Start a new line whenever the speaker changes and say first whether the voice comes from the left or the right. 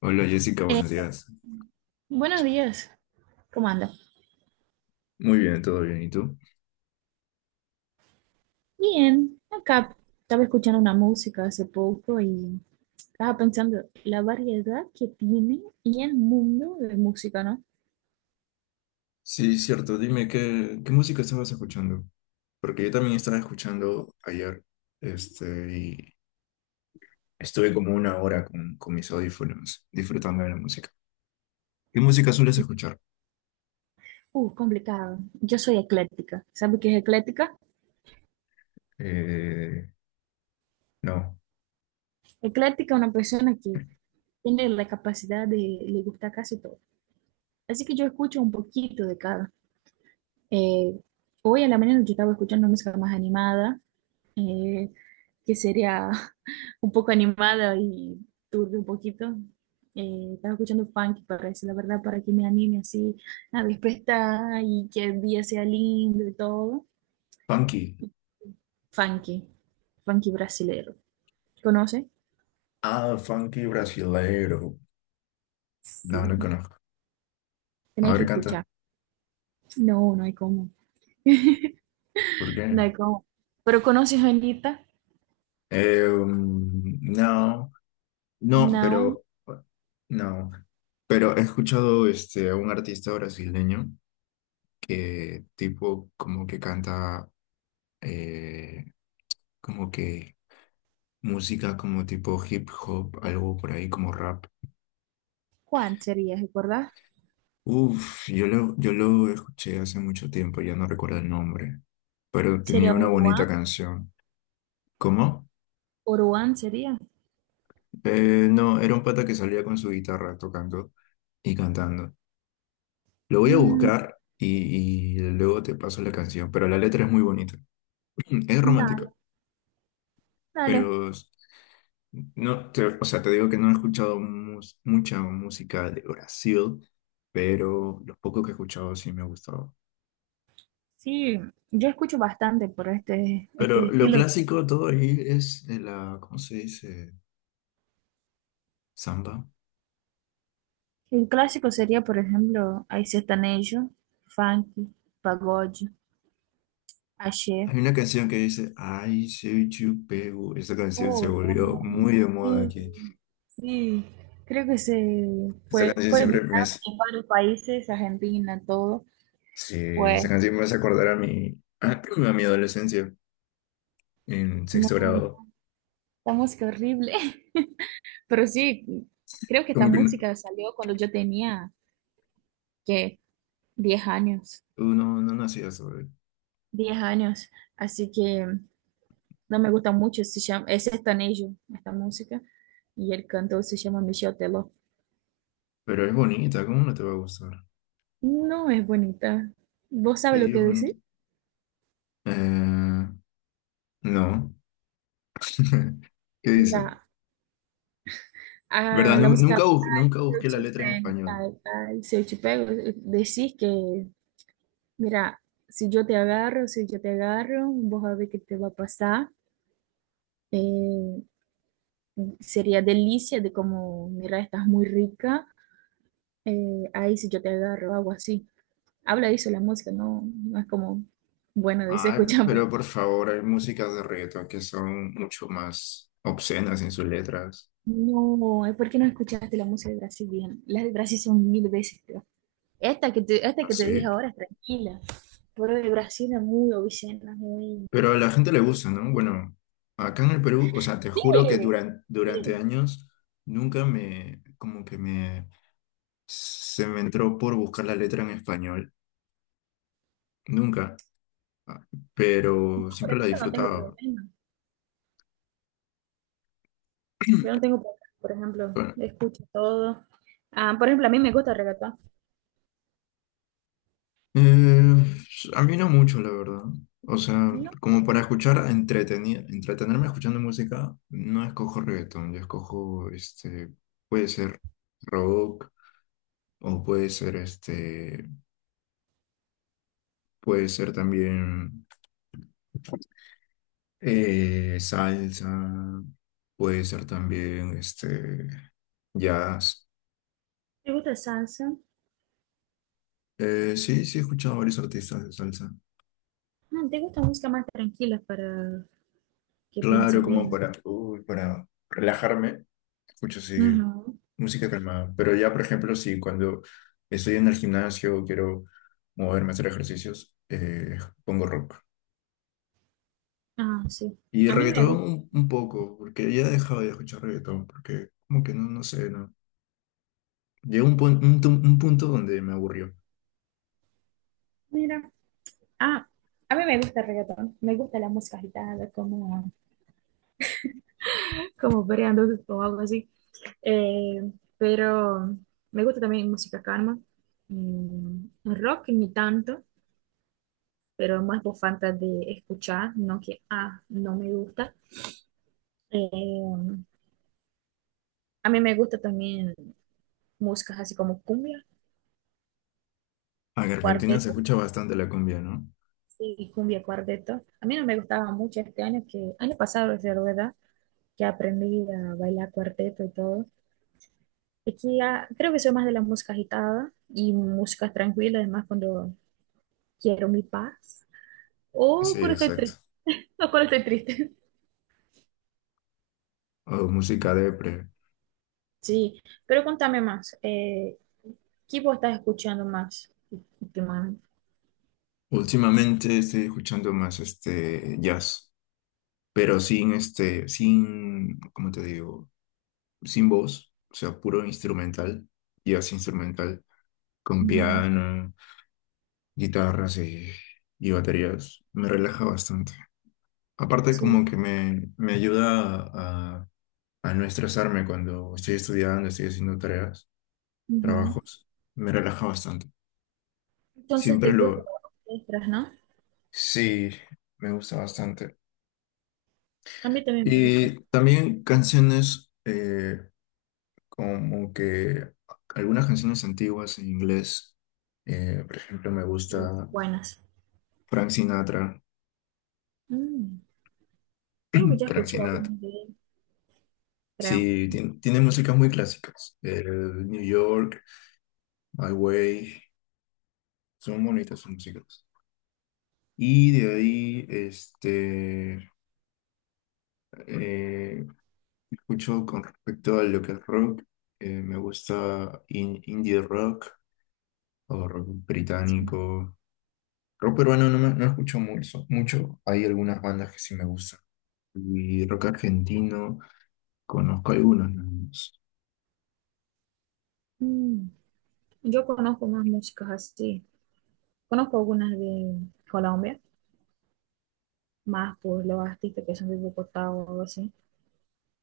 left: Hola Jessica,
right: Eh,
left: buenos días.
right: Buenos días, ¿cómo anda?
left: Muy bien, todo bien. ¿Y tú?
right: Bien, acá estaba escuchando una música hace poco y estaba pensando la variedad que tiene y el mundo de música, ¿no?
left: Sí, cierto. Dime, ¿qué música estabas escuchando? Porque yo también estaba escuchando ayer, y estuve como una hora con mis audífonos disfrutando de la música. ¿Qué música sueles
right: Sí,
left: escuchar?
right: complicado. Yo soy ecléctica. ¿Sabe qué es ecléctica?
left: Eh, no.
right: Ecléctica es una persona que tiene la capacidad de le gusta casi todo. Así que yo escucho un poquito de cada. Eh, Hoy en la mañana yo estaba escuchando música más animada. eh, que sería un poco animada y turbia un poquito. Estaba escuchando funk, parece, la verdad, para que me anime así a despertar y que el día sea lindo y todo.
left: Funky.
right: Funky, funky brasilero. ¿Conoce?
left: Ah, funky brasileiro. No, no
right: Sí,
left: conozco. A
right: tenéis que
left: ver, canta.
right: escuchar. No, no hay cómo.
left: ¿Por
right: No
left: qué?
right: hay cómo. ¿Pero conoces a Anitta?
left: No. No,
right: No.
left: pero no. Pero he escuchado este a un artista brasileño que tipo como que canta eh, como que música como tipo hip hop, algo por ahí como rap.
right: ¿Cuál sería, recordás?
left: Uf, yo lo escuché hace mucho tiempo, ya no recuerdo el nombre, pero tenía
right: ¿Sería
left: una bonita
right: Oruan?
left: canción. ¿Cómo?
right: ¿Oruan sería?
left: No, era un pata que salía con su guitarra tocando y cantando. Lo voy a
right: Mm,
left: buscar y luego te paso la canción, pero la letra es muy bonita. Es
right: dale,
left: romántica,
right: dale.
left: pero no, o sea, te digo que no he escuchado mucha música de Brasil, pero lo poco que he escuchado sí me ha gustado.
right: Sí, yo escucho bastante por este
left: Pero lo
right: estilo.
left: clásico de todo ahí es de la, ¿cómo se dice? Samba.
right: El clásico sería, por ejemplo, hay sertanejo, funk, pagode, axé.
left: Hay una canción que dice, ay, soy chupeu. Esa canción
right: Oh,
left: se
right: no,
left: volvió
right: no.
left: muy de moda
right: Sí,
left: aquí.
right: sí. Creo que se
left: Esa
right: fue,
left: canción
right: fue viral
left: siempre me hace...
right: en varios países, Argentina, todo.
left: Sí, esa
right: Pues,
left: canción me hace acordar a mi, a mi adolescencia en
right: no,
left: sexto grado.
right: no, esta música horrible. Pero sí, creo que esta
left: Como que no,
right: música salió cuando yo tenía, ¿qué? 10 años.
left: tú no, no nacías sobre,
right: 10 años. Así que no me gusta mucho, se llama, es ellos esta música, y el cantor se llama Michel Teló.
left: pero es bonita, ¿cómo no te va a gustar?
right: No es bonita. ¿Vos sabes
left: Sí,
right: lo
left: es
right: que
left: bonita.
right: decir?
left: Eh, no. ¿Qué dice?
right: Mira, a
left: ¿Verdad?
right: la música,
left: Nunca, nunca
right: se eu
left: busqué la
right: te
left: letra en
right: pego,
left: español.
right: tal, tal, se eu te pego, decís que, mira, si yo te agarro, si yo te agarro, vos a ver qué te va a pasar. Eh, Sería delicia de como, mira, estás muy rica, ahí si yo te agarro, algo así. Habla de eso la música, no, no es como, bueno, de
left: Ay,
right: escuchame.
left: pero por favor, hay músicas de reggaetón que son mucho más obscenas en sus letras.
right: No, es porque no escuchaste la música de Brasil bien. Las de Brasil son mil veces peor. Esta que te dije
left: Así.
right: ahora es tranquila, pero de Brasil es muy obscena, muy...
left: Pero a la gente le gusta, ¿no? Bueno, acá en el Perú, o sea, te
right: Sí,
left: juro que durante
right: sí,
left: años nunca me, como que me, se me entró por buscar la letra en español, nunca. Ah, pero
right: por
left: siempre la
right: ejemplo, no tengo
left: disfrutaba.
right: problema. Yo no tengo problema, por ejemplo,
left: Bueno,
right: escucho todo. Ah, por ejemplo, a mí me gusta el reggaetón.
left: eh, a mí no mucho, la verdad. O sea,
right: No,
left: como para escuchar, entretenerme escuchando música, no escojo reggaetón, yo escojo, este, puede ser rock o puede ser, este, puede ser también... salsa, puede ser también este jazz.
right: te gusta salsa.
left: Sí, sí he escuchado varios artistas de salsa.
right: No, te gusta música más tranquila para que
left: Claro,
right: pienses
left: como
right: bien.
left: para, uy, para relajarme, escucho sí
right: Ujú.
left: música calmada. Pero ya, por ejemplo, si cuando estoy en el gimnasio quiero moverme a hacer ejercicios, pongo rock.
right: Ah, sí.
left: Y
right: A mí me
left: reggaetón
right: gusta.
left: un poco, porque ya he dejado de escuchar reggaetón, porque como que no, no sé, no. Llegó un punto donde me aburrió.
right: Mira. Ah, a mí me gusta el reggaetón, me gusta la música agitada, como, como variando o algo así. Eh, pero me gusta también música calma. Mm, rock ni tanto, pero más por falta de escuchar, no que, ah, no me gusta. Eh, a mí me gusta también músicas así como cumbia,
left: Ah, que Argentina se
right: cuarteto,
left: escucha bastante la cumbia, ¿no?
right: sí, cumbia, cuarteto. A mí no me gustaba mucho este año, que año pasado, es verdad, que aprendí a bailar cuarteto y todo. Aquí ah, creo que soy más de la música agitada y música tranquila, además cuando quiero mi paz
left: Sí,
right: o cuando estoy
left: exacto.
right: triste, o cuando estoy triste.
left: O música depre.
right: Sí, pero contame más, ¿qué vos estás escuchando más últimamente?
left: Últimamente estoy escuchando más este jazz, pero sin este, sin, ¿cómo te digo? Sin voz, o sea, puro instrumental, jazz instrumental, con
right: Ujú.
left: piano, guitarras y baterías. Me relaja bastante. Aparte
right: Sí,
left: como que me ayuda a no estresarme cuando estoy estudiando, estoy haciendo tareas,
right: ujú.
left: trabajos. Me relaja bastante.
right: ¿Entonces
left: Siempre
right: te gustan
left: lo...
right: las orquestas, no?
left: Sí, me gusta bastante.
right: A mí también me gustan,
left: Y también canciones como que algunas canciones antiguas en inglés. Por ejemplo, me
right: sí, son
left: gusta
right: buenas.
left: Frank Sinatra.
right: Mm, creo que ya
left: Frank
right: escuché
left: Sinatra.
right: algunas de ellas, creo.
left: Sí, tiene músicas muy clásicas. El New York, My Way. Son bonitas sus músicas. Y de ahí, eh, escucho con respecto a lo que es rock. Me gusta indie rock o rock
right: Sí.
left: británico. Rock peruano no, no escucho mucho, mucho. Hay algunas bandas que sí me gustan. Y rock argentino, conozco algunos, nada más.
right: Mm, yo conozco más músicas así, conozco algunas de Colombia. Más pues los artistas que son de Bogotá o algo así.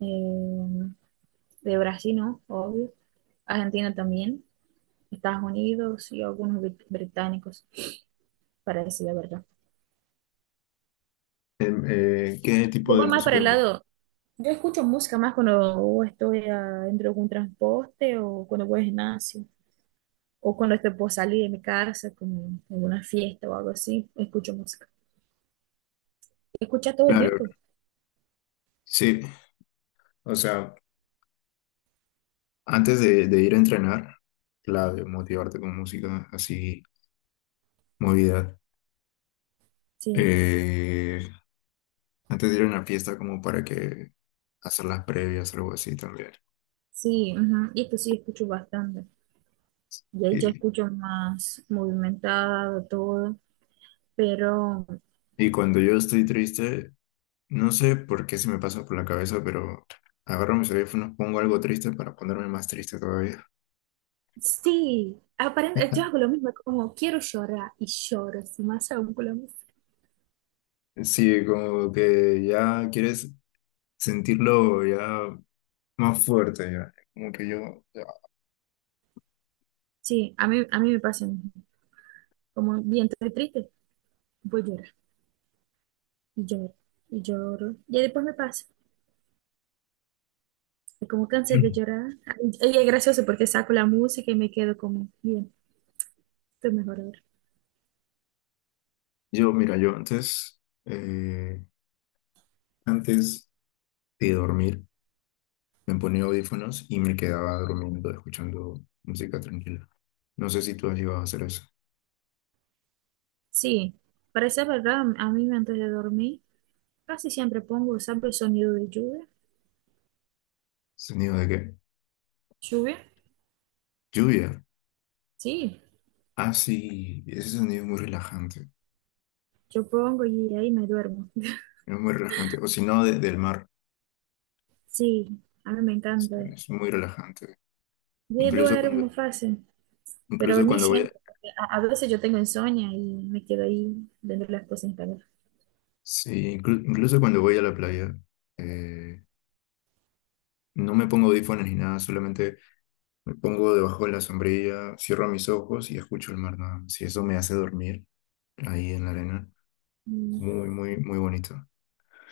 right: Eh, de Brasil, ¿no? Obvio. Argentina también, Estados Unidos y algunos británicos, para decir la verdad.
left: ¿Qué
right: Yo
left: tipo de
right: voy más para
left: música?
right: el lado, yo escucho música más cuando estoy ah, dentro de un transporte o cuando voy al gimnasio o cuando estoy por salir de mi casa, como alguna fiesta o algo así, escucho música. Escuchas todo el
left: Claro,
right: tiempo,
left: sí. O sea, antes de ir a entrenar, clave, motivarte con música así, movida.
right: sí,
left: Eh, antes de ir a una fiesta, como para que hacer las previas, algo así también.
right: sí, ujú, y esto sí escucho bastante. Y ahí ya
left: Y,
right: escucho más movimentado todo, pero
left: y cuando yo estoy triste, no sé por qué se me pasa por la cabeza, pero agarro mis audífonos, pongo algo triste para ponerme más triste todavía.
right: sí, aparente, yo hago lo mismo, como quiero llorar y lloro, así más aún con la música.
left: Sí, como que ya quieres sentirlo ya más fuerte, ya. Como que yo, ya.
right: Sí, a mí me pasa lo mismo, como bien estoy triste, voy a llorar y lloro y lloro, y después me pasa, y como cansé de llorar, y es gracioso porque saco la música y me quedo como, bien, estoy mejor ahora.
left: Yo, mira, yo antes, eh, antes de dormir, me ponía audífonos y me quedaba durmiendo, escuchando música tranquila. No sé si tú has llegado a hacer eso.
right: Sí, para ser verdad, a mí antes de dormir casi siempre pongo, ¿sabes? Sonido de lluvia,
left: ¿Sonido de qué?
right: lluvia,
left: Lluvia.
right: sí.
left: Ah, sí, ese sonido es muy relajante.
right: Yo pongo y ahí me duermo.
left: Es muy relajante. O si no, del mar.
right: Sí, a mí me encanta.
left: Es muy relajante.
right: Yo
left: Incluso
right: duermo
left: cuando,
right: fácil, pero
left: incluso
right: ni
left: cuando voy a,
right: siempre. Porque a veces yo tengo insomnio y me quedo ahí viendo las cosas en calor.
left: sí, incluso cuando voy a la playa, eh, no me pongo audífonos ni nada, solamente me pongo debajo de la sombrilla, cierro mis ojos y escucho el mar nada más. Y eso me hace dormir ahí en la arena.
right: Mm,
left: Muy, muy, muy bonito.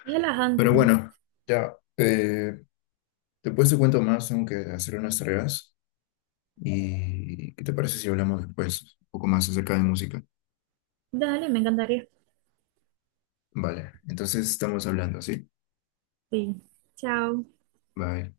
right: es relajante,
left: Pero
right: ¿no?
left: bueno, ya. Después te cuento más, aunque hacer unas tareas. ¿Y qué te parece si hablamos después? Un poco más acerca de música.
right: Dale, me encantaría.
left: Vale, entonces estamos hablando, ¿sí?
right: Sí. Chao.
left: Bye.